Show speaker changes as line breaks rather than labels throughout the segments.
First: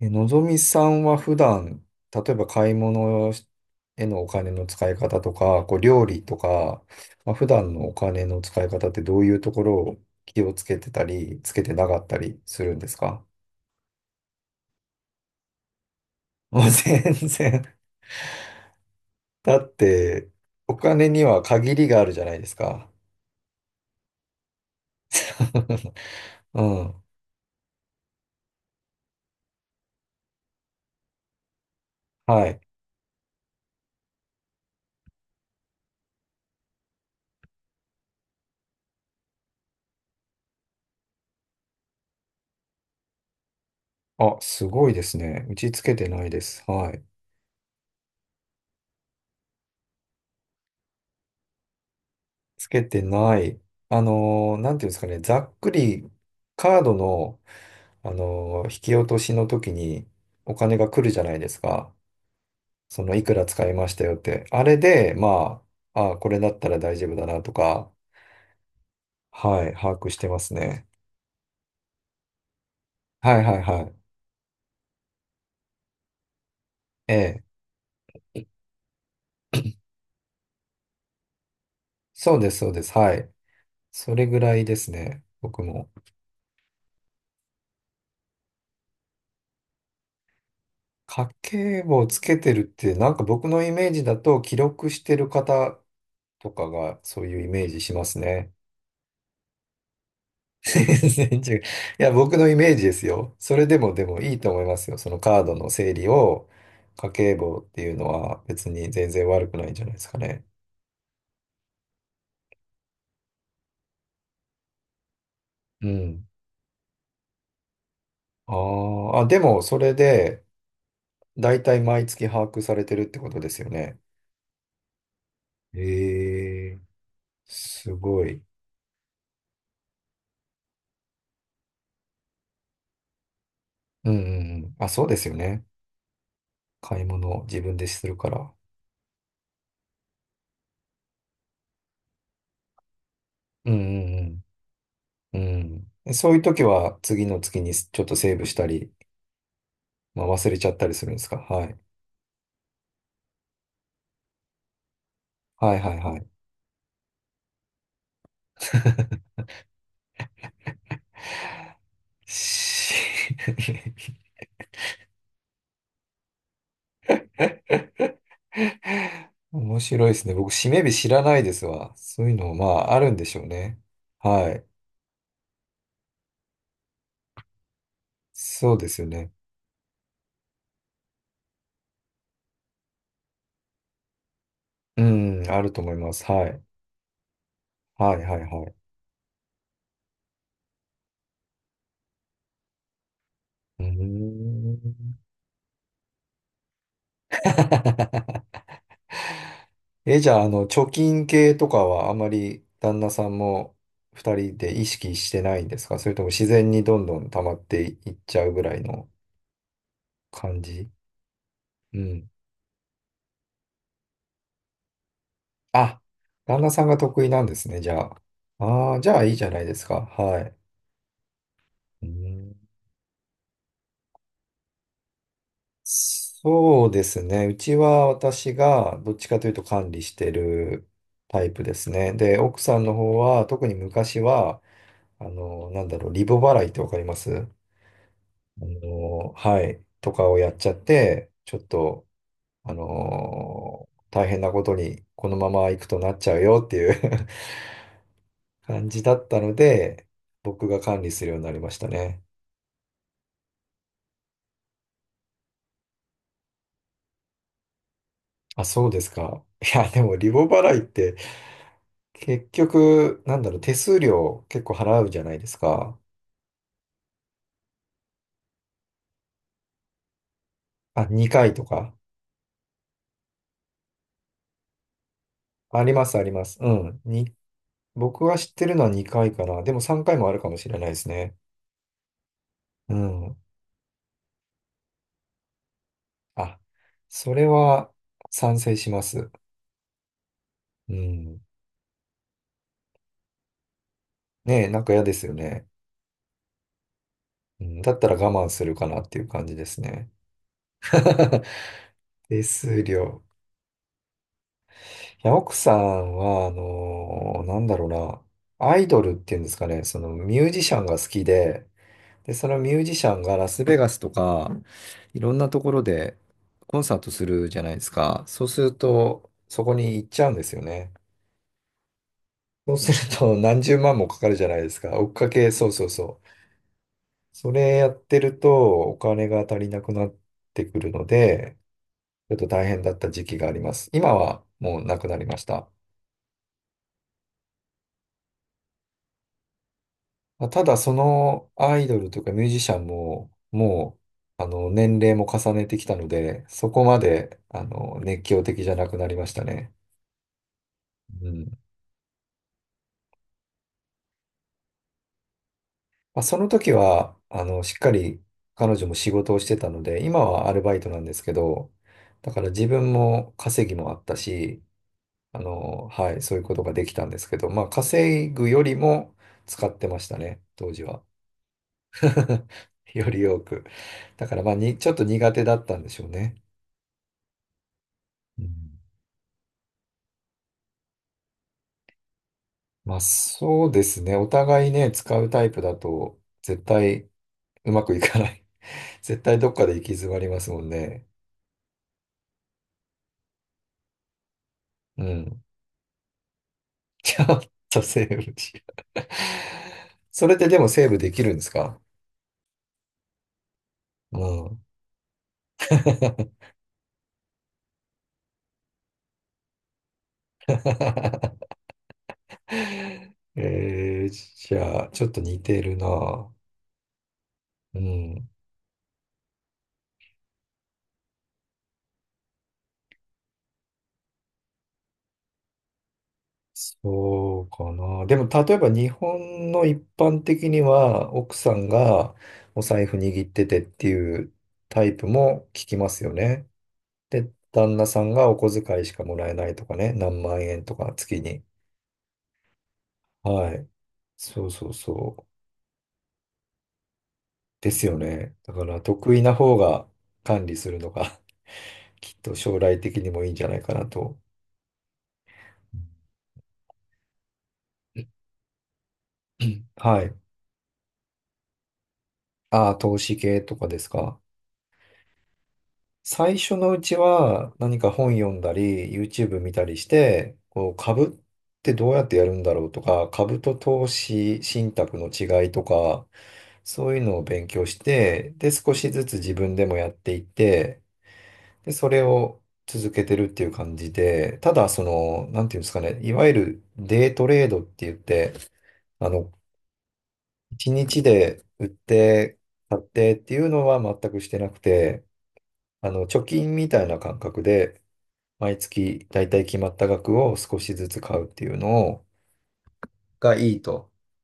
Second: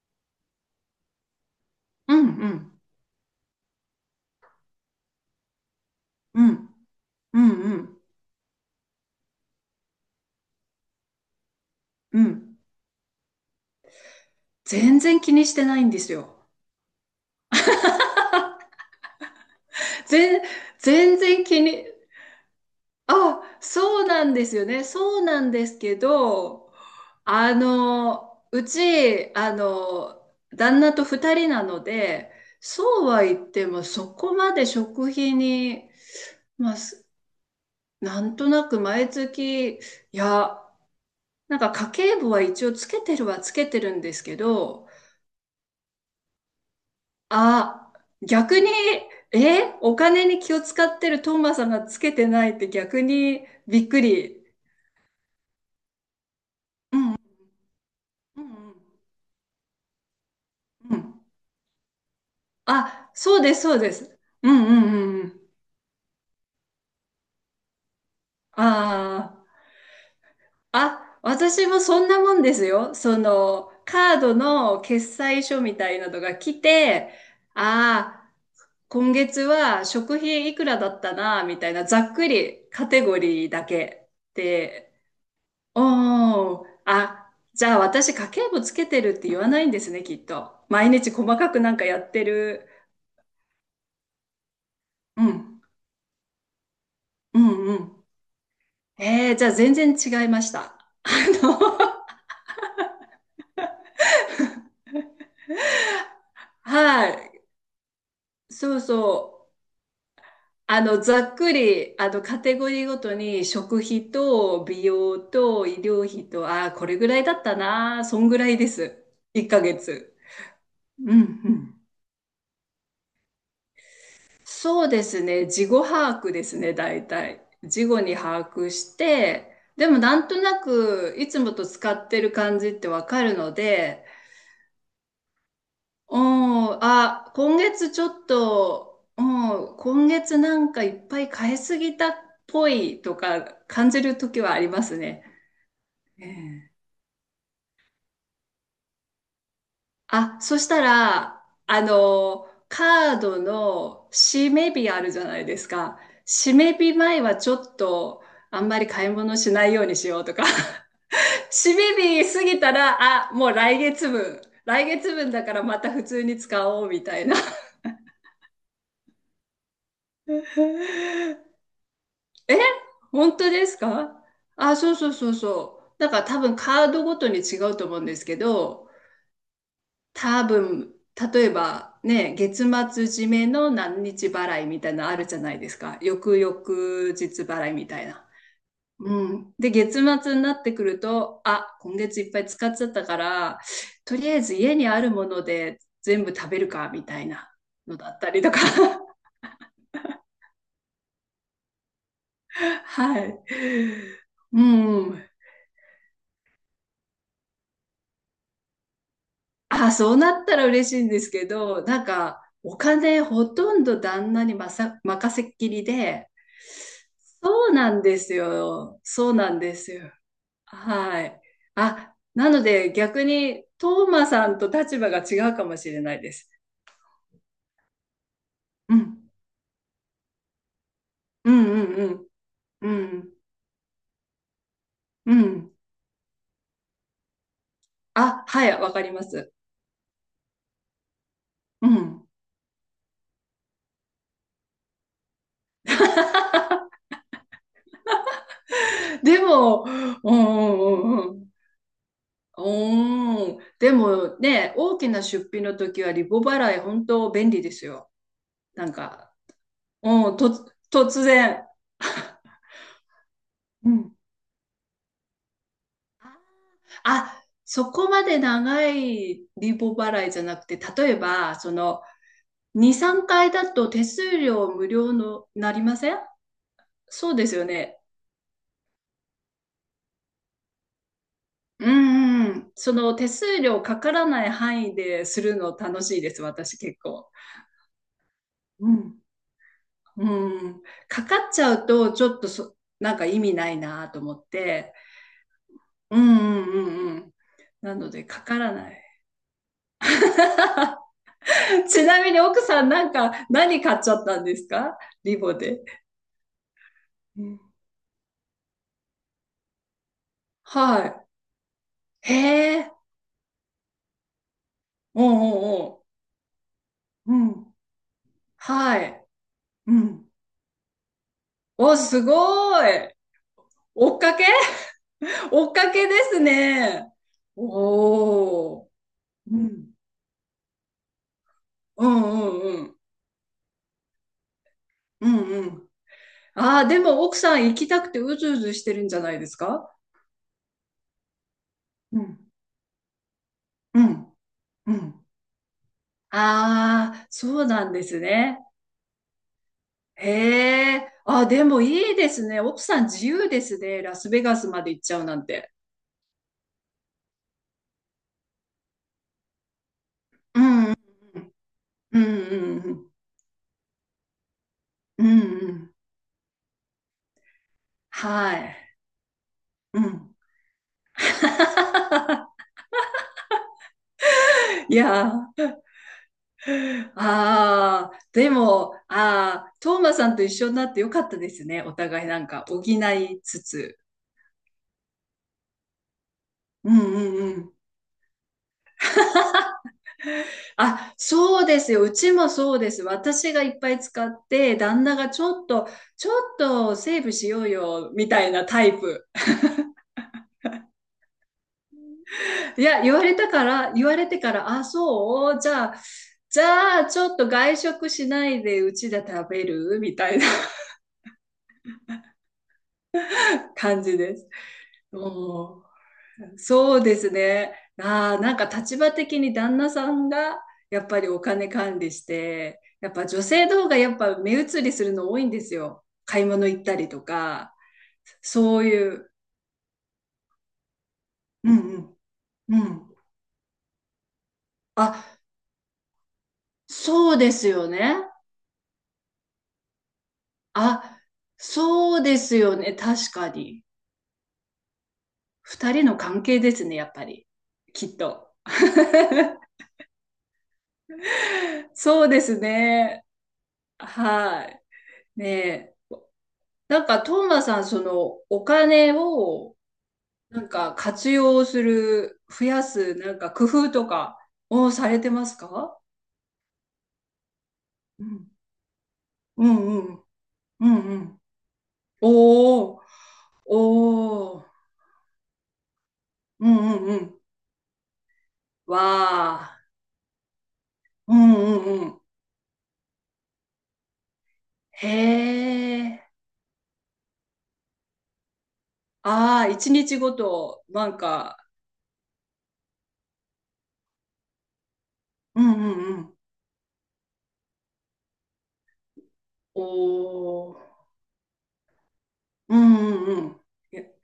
え、のぞみさんは普段、
う
例
ん
えば
う
買い
ん。
物へのお金の使い方とか、こう料理と
うん。
か、
う
普
ん
段
う
のお
ん。
金の使い方ってどういうところを気をつけてたり、つけてなかった
う
り
ん。
するんですか？
全然気にしてないんですよ。
もう全然。だって、
全、
お金
全
には
然気
限
に、
りがあるじゃないですか。
あ、そうなんですよね。そうなんですけ
う
ど、
ん。
うち、旦那と二人なので、
はい。
そうは言っても、そこまで食費に、まあ、なんとなく毎月、いや、なんか家計簿は一応つけてるはつけてるんですけ
あ、す
ど、
ごいですね。打ちつけてないです。はい。
あ、逆に、え、お金に気を使ってるトーマさんがつけてないっ
つ
て
け
逆
てな
に
い。
びっくり。
なんていうんですかね、ざっくりカード
うん、うん、
の、
うん。
引き落としの時にお金が
う
来る
ん、
じゃないですか。そ
あ、
の、いく
そう
ら
です、
使い
そう
ま
で
したよっ
す。
て。
う
あ
ん、
れ
う
で、
ん、うん。
あ、これだったら大丈夫だなとか、
ああ、
はい、把握してますね。
あ、私もそんなもんですよ。そ
はいはい
の、
はい。
カードの決済書みたいなのが来て、
ええ。
ああ、今月は食費いくらだったな、みたいな、ざっく
そうです、
り
そうで
カ
す。
テ
は
ゴ
い。
リーだけ。
それぐらいです
で、
ね。僕も。
おー、あ、じゃあ私家計簿つけてるって言わないんですね、きっと。毎日細
家
かくなん
計
か
簿
や
を
っ
つ
て
けてるっ
る。
て、なんか僕のイメージだと記録して
う
る
ん、
方とかがそう
う
いうイメ
ん、
ー
う
ジしま
ん。
すね。
えー、じゃあ全然違いました。あ
全然違う。い
の、
や、僕のイメージですよ。それでもでもいいと思いますよ。そのカードの整理を
は
家計
い。
簿っていうのは別
そう
に全然
そ
悪
う。
くないんじゃないですかね。
ざっくり、カテゴリーごとに食費と美容と医
う
療
ん。
費と、ああこれぐらいだったな。そんぐら
あ
いです。
ーあ、で
1
も
ヶ
それ
月。
で
うん、う
大
ん、
体毎月把握されてるってことですよね。
そうですね。事後把握です
え
ね、
え、
大体。事
す
後に
ごい。
把握して、でもなんとなくいつもと使ってる感じってわかるので、
うんうんうん。あ、そうですよね。
うん、
買い
あ、
物を
今
自分で
月ち
す
ょ
る
っ
から。
と、うん、今月なんかいっぱい買いすぎたっぽいとか
う
感じる時
ん
はありますね。
うんうん。うん。
え
そういう時
え、
は次の月にちょっとセーブしたり、
あ、
忘れ
そ
ち
し
ゃっ
た
たりするんですか？
ら、
はい。
カードの締め日あるじゃないです
はいはい
か。
はい。
締め日前はちょっと、あんまり買い物しないようにしようとか。締め日過ぎたら、あ、もう
し
来月分。来月分だからまた普通に使おうみたいな。
面白いですね。僕、締め日知らないですわ。そういうのも、
え、
あるんでし
本
ょう
当です
ね。
か。
はい。
あ、そうそうそうそう。だから多分カードごとに違うと思うんですけ
そうで
ど、
すよね。
多分、例えばね、月末締めの何日払いみたい
う
なのあるじゃ
ん、
ない
あ
で
る
す
と思い
か。
ます。
翌
は
々
い。
日払いみたい
はい、
な。
はい、はい。
うん。で、月末になってくると、あ、今月いっぱい使っちゃったから、
うー
とりあえず家にある
ん。
もので全部食べるか、みたいなのだったりとか。
え、じゃあ、貯金系とかはあま り旦那
は
さんも
い。
二人
う
で意識
ん。
してないんですか？それとも自然にどんどん溜まっていっちゃうぐらいの
あ、そうなった
感
ら嬉
じ？
しいんですけど、
う
なん
ん。
か、お金ほとんど旦那に任せっきり
あ、
で、
旦那さんが得意なんで
そ
す
う
ね、じ
な
ゃ
んです
あ。ああ、
よ。
じゃあ
そ
い
う
いじゃ
な
な
ん
いで
で
す
す
か。
よ。
はい。
はい。
う
あ、な
ん、
ので逆に、トーマさんと立場が違うかもしれないです。
そうですね。うちは私
う
がどっ
ん。
ちかというと管理してるタ
う
イプ
ん
です
う
ね。
ん
で、奥さん
う
の方
ん。
は特に昔は、
うん。うん。
なんだろう、リボ払いってわかります？
あ、はい、わかります。
はい、とかをやっちゃって、ちょっ
う
と、
ん。
大変なことにこのまま行くとなっちゃうよっていう 感じだっ
で
たの
も、う
で、
んう
僕が管
ん
理
う
する
んう
ように
ん。
なりましたね。
おー、でもね、大きな出費の時はリボ払い本当便利ですよ。
あ、
な
そう
ん
です
か、
か。いや、でもリ
うん、
ボ
と、
払いって、
突然。
結局、なんだろう、手
う
数
ん。
料結構払うじゃないですか。
あ、そこまで長いリボ払いじゃなくて、
あ、
例え
2回
ば、
と
そ
か。
の、2、3回だと手数料無料のな
あ
り
り
ま
ま
せ
す、
ん、
あります。うん。
そ
に、
うですよね。
僕は知ってるのは2回かな。でも3回もあるかもしれないですね。
うんうん。そ
う
の手
ん。
数料かからない範囲でするの楽しいです、
あ、
私結構。
それは賛成
う
しま
ん
す。
うん。
う
かか
ん。
っちゃうと、ちょっとそ、なんか意味ないなと思っ
ねえ、なんか
て。
嫌ですよね。
うんうんうんうん。
うん、だ
な
った
の
ら
で、か
我慢
か
す
ら
るか
な
な
い。
っていう感じですね。
ちなみに
手
奥さ
数
ん、なん
料。
か、何買っちゃったんですか、
いや、
リボ
奥さ
で。
んは、
う
な
ん、
んだろうな。アイドルっていうんですかね、そのミュージシャンが
は
好き
い。
で、
へ
で、そのミュー
え。
ジシャンがラスベガスとか、い
お
ろ
う
んなところ
おうお
でコンサートす
う。う
るじゃない
ん。
ですか。そうする
はい。
と、そこ
う
に行っち
ん。
ゃうんですよね。
お、す
そう
ご
す
い。
ると、何十万も
追
か
っ
か
か
るじ
け。
ゃないですか。追っ かけ、そ
追
う
っ
そう
かけで
そう。
すね。
それやってると、
おお。
お金が
う
足りなく
ん。
なってくるので、
うん
ちょっ
う
と
ん
大変
う
だ
ん。
った時期があります。今はもうなくなり
う
ま
ん
し
う
た。
ん。ああ、でも奥さん行きたくてうずうずしてるんじゃないですか。
まあ、ただそのアイドルと
う
いうかミュー
ん、
ジシャンも、も
うん、
う、
う
年齢も
ん。
重ねてきたので、そこま
ああ、
で、
そうなんです
熱狂
ね。
的じゃなくなりましたね。
へえ。
う
あ、
ん。
でもいいですね。奥さん自由ですね。ラスベガスまで行っちゃうなんて。
その時は、しっかり彼女も仕事をしてたので、今はアルバイトなんですけど、
うん、う
だから自
ん、う
分
ん、
も稼ぎもあったし、
うん、うん、
はい、そういうことができたんですけど、まあ、稼ぐ
は
より
い。
も使ってま
う
した
ん。
ね、当時は。より多く。だから、ちょっ
い
と苦手
や
だったんでしょうね。
ー、ああ、
う
で
ん、
も、ああ、トーマさんと一緒になってよかったですね。お互いなんか補
まあ
いつ
そうで
つ。
すね。お互いね、使うタイプだと、絶
う
対
んう
う
ん、
まくいかない。絶対どっかで行き詰まりますもんね。
あ、そうですよ。うちもそうです。私がいっぱい使って、
う
旦那が
ん。
ちょっと、ちょっと
ち
セー
ょ
ブ
っ
しよう
とセ
よ、み
ーブ
たい
しよ
なタイ
う。
プ。
それってでもセーブできるんですか？
いや、言わ
う
れてか
ん。
ら、あ、そう、じゃあ、じゃあ、ちょっと外食しないでうちで食べるみたいな、 感
えー、
じです。
じゃあ、ちょっと
う
似てる
ん、
な。
そうですね。
うん。
ああ、なんか立場的に旦那さんがやっぱりお金管理して、やっぱ女性の方がやっぱ目移りするの多いんですよ。買い物行ったりと
そうか
か、
な。でも、例えば
そう
日
いう。
本の一般的には、奥さん
うんう
が
ん。
お
う
財布
ん。
握っててっていうタイプ
あ、
も聞きますよね。で、
そうです
旦那
よ
さん
ね。
がお小遣いしかもらえないとかね、何万円とか月
あ、
に。
そうですよね。確か
はい。
に。
そうそうそう。
二人の関係ですね、やっぱり。
ですよ
きっ
ね。
と。
だから得意な方が管理するのが きっ
そう
と
で
将
す
来的にも
ね。
いいんじゃないかなと。
はい。ねえ。なんか、トーマさん、その、お金を
はい。
なんか活用する、増
ああ、
や
投
す、
資
なん
系
か
と
工
かです
夫と
か？
かをされてますか。
最初のうちは何か本
う
読ん
ん。
だり、YouTube 見た
う
りし
んうん。
て、こう
う
株
んう
っ
ん。
てどうやってやるんだろうと
おー、
か、株と投資
おー。
信託の違いとか、
うん
そ
う
ういう
ん
の
う
を
ん。
勉強して、で、少し
わ
ずつ自分でも
あ。
やっていって、
うんう
で、そ
ん
れ
うん。
を続けてるっていう感じで、ただそ
へ
の、なんていうんですかね、いわ
え。
ゆるデイトレードって言って、あの、
ああ、一日ご
一
と、
日
なん
で
か、
売って、買ってっていうのは全くしてなくて、
うんうんう
貯
ん。
金みたいな感覚で、毎月だいたい決まった額を少
お
しず
ー。
つ買うっていうのを、
うんう
が
んう
いい
ん。
と
え、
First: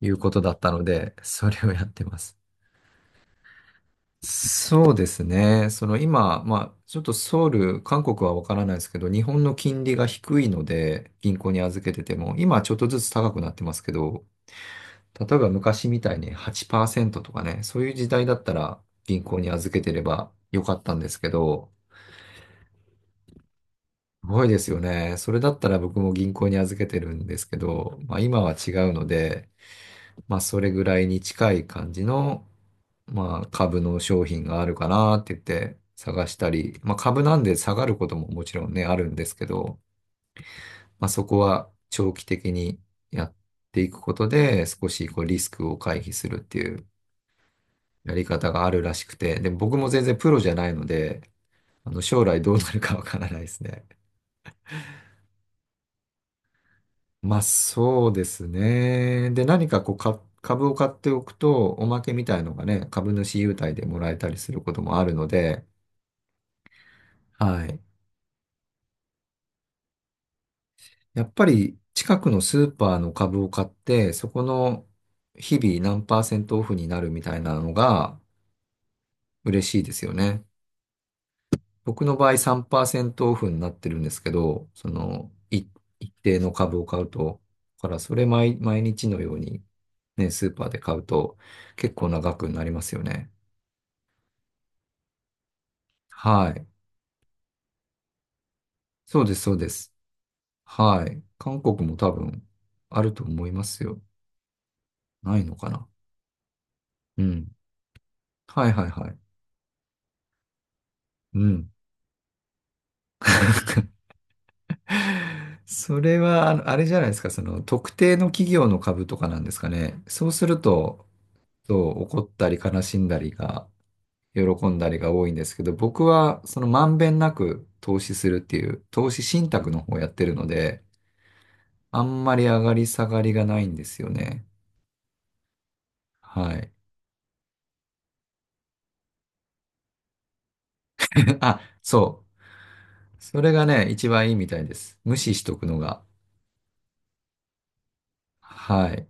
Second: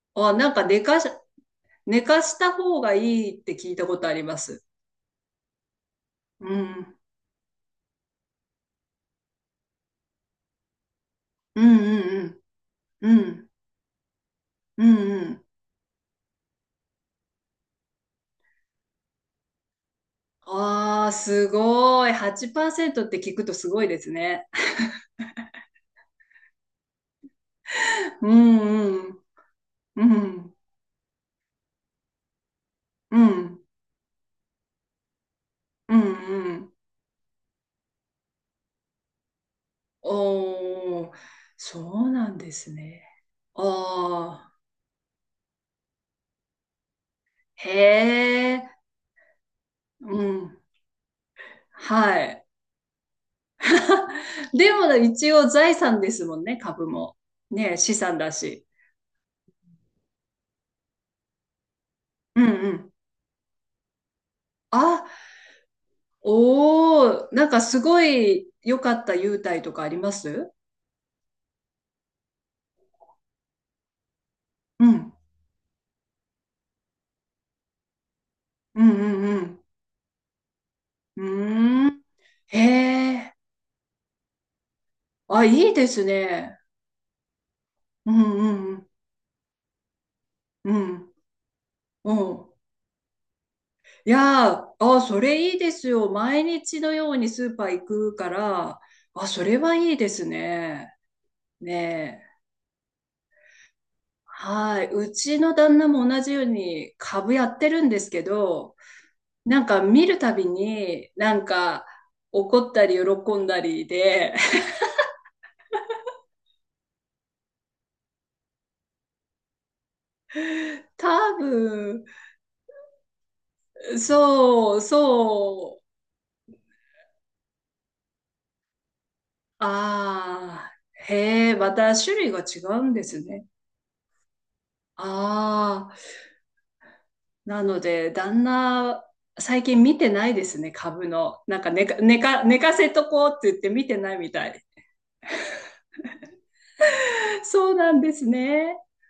いうこ
あ、
と
な
だ
ん
っ
か
たので、それをやっ
寝
てま
か
す。
した方がいいって聞いたことあります。
そうですね。その今、
うん。
ちょっとソウル、韓国はわからないですけど、日本の金利が低いので、銀行に
うん
預けてて
う
も、
ん
今はちょっとず
う
つ
ん。う
高く
ん。
なってますけど、
うんう
例え
ん。
ば昔みたいに8%とかね、そういう時代だったら銀行に預けてればよかったん
あ
で
あ、
すけ
す
ど、
ごい。8%って聞くとすごいです
すご
ね。
いですよね。それだったら僕も銀行に預けてるんですけど、まあ
う
今は違う
ん
の
うん。
で、
うん。
それぐらいに近い感じの、
うん。
株の商品があるかなって言って
うん
探した
うん。
り、まあ、株なんで下がることももちろんね、あるんですけど、
お
まあ、
お、
そこは
そう
長期
なん
的
です
に
ね。
やっていくこと
ああ、
で、少しこうリスクを回避するっていう
へ
やり方があ
え。
るらしくて、で、僕も全然
う
プロじゃ
ん。
ないので、
は
将来
い。
どうなるかわからないですね。
でも一応財産ですもんね、株も。
まあ、
ね、資
そう
産
で
だ
す
し。
ね。で、何かこう、株を買っておくと、おまけみた
う
い
ん
のが
う
ね、
ん。
株主優待でもらえたりすることもあ
あ、
るので、
おお、なんか
はい。
すごい良かった優待とかあります
やっぱり近くのスーパーの株を買って、そこの
うん。
日々何パーセントオフになるみたいなのが
うんうん
嬉しいですよね。
うん。うーん。
僕の場合
へ
3%オ
え。
フになってるんですけど、その
あ、
い
いいです
一定の
ね。
株を買うと、だから
う
それ
んう
毎
ん
日のようにね、スーパー
う
で買う
ん。
と結構
う
な
ん。う
額
ん。
になりますよね。
いやー、あ、それいいですよ。毎
はい。
日のようにスーパー行くから、
そう
あ、
です、
そ
そう
れ
で
は
す。
いいですね。
はい。韓国も多
ねえ。
分あると思いますよ。
はい。う
な
ち
い
の
のか
旦
な。
那も同じように
う
株や
ん。
ってるんですけ
はい
ど、
はいはい。
なんか見るたびに、な
う
ん
ん。
か怒ったり喜んだりで、
それは、あのあれじゃないですか、その特定の企業の株とかなんですかね。そうする と、
多
そう、
分、
怒ったり悲しんだりが、喜んだりが多いんですけど、
そう、
僕はそのまんべんなく投資するっていう、投資信託の方をやってるの
あ
で、
あ、へえ、また
あ
種
ん
類
ま
が
り上
違
が
う
り
んで
下が
す
りが
ね。
ないんですよね。
ああ、
はい。
なので、旦那、最近見てないですね、株 の。な
あ、
んか
そう。
寝かせとこう
そ
って
れ
言っ
が
て見
ね、
て
一
ない
番
み
いいみ
た
た
い。
いです。無視しとくのが。
そうなんですね。
はい。